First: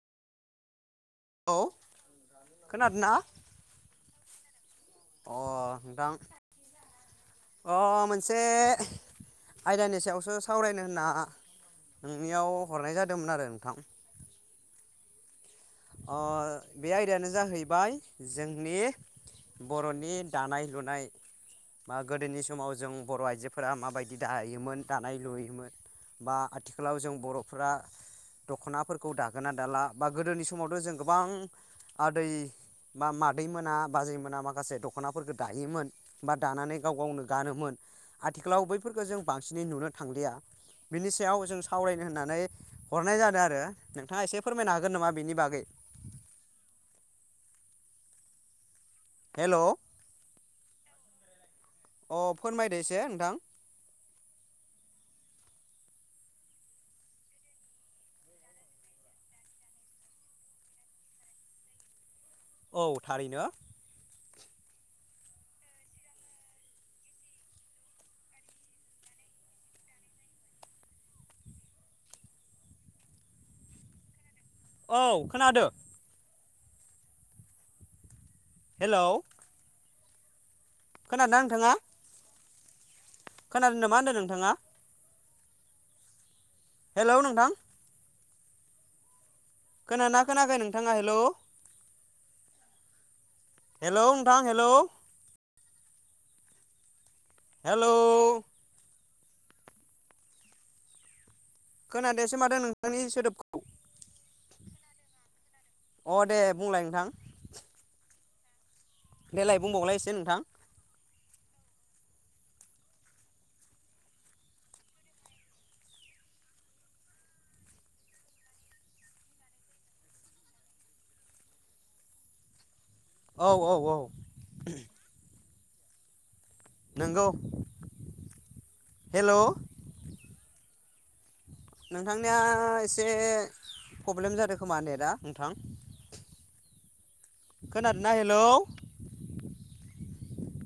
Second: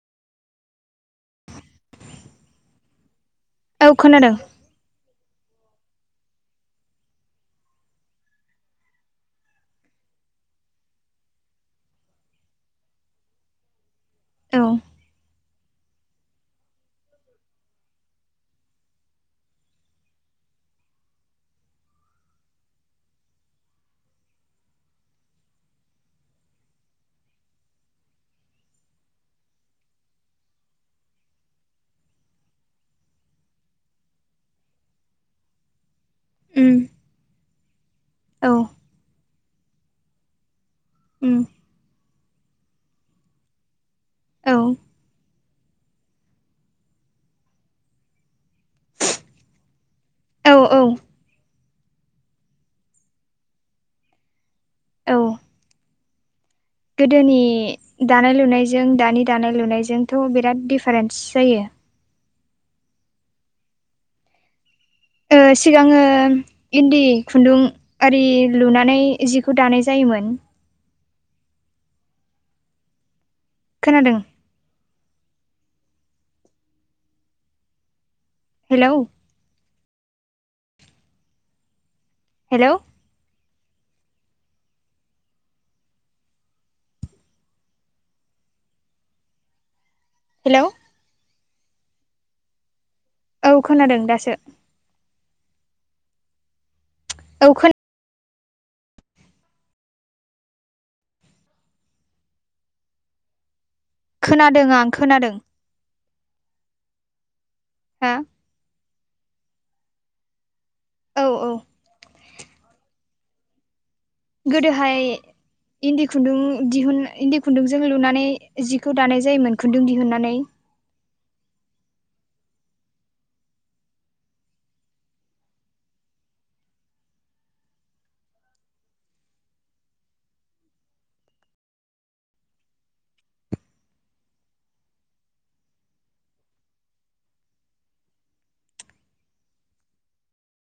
औ खोनादोंना? औ खोनादों। अ नोंथां अ मोनसे आयदानि सायावसो सावरायनो होनना नोंनियाव हरनाय जादोंमोन आरो नोंथां। औ अ बे आयदायानो जाहैबाय जोंनि बर'नि दानाय लुनाय। मा गोदोनि समाव जों बर' आइजोफोरा माबायदि दायोमोन दानाय लुयोमोन। बा आथिखालाव जों बर'फोरा दख'नाफोरखौ दागोना दाला बा गोदोनि समावथ जों गोबां। आदै बा मादै मोना बाजै मोना माखासे दखनाफोरखो दायोन बा दानानै उम गाव गावनो गानोमोन औ आथिखालाव उम बैफोरखो जों बांसिनै नुनो थांलिया। बिनि सायाव जों सावरायनो होननानै हरनाय जादों आरो नोंथांङा एसे औ फोरमायनो हागोन नामा बिनि बाग गै हेलौ। औ औ। अ फोरमायदो एसे नोंथां। औ। गोदोनि दानाय लुनायजों दानि दानाय लुनायजोंथ बिराद दिफारेन्स जायो। औ थारैनो। ओ सिगांङो इन्दि खुन्दुं आरि लुनानै जिखौ दानाय जायो मोन खोनादों। औ खोनादो। हेलौ। खोनादोंना ओनथांङा। हेलौ। खोनादोंना मा होनदों नोंथांङा? हेलौ नोंथां। खोनाना खोनायाखै हेलौ नोंथांङा हेलौ? औ खोनादों हेलौ दासो नोंथां हेलौ। औ हेलौ। खोनादियासै मादों नोंथांनि सोदोबखौ [unintelligible] खोनादों आं खोनादों। अ दे बुंलाय नोंथां। आ देलाय बुंबावलाय एसे नोंथां? औ औ। गोदोहाय। इन्दि खुन्दुं दिहुन इन्दि खुन्दुंजों लुनानै जिखौ दानाय जायोमोन खुन्दुं दिहुननानै। औ औ औ। नोंगौ हेलौ। नोंथांनिया एसे फब्लेम जादों खोमा नेटआ नोंथां? खोनादोंना हेलौ।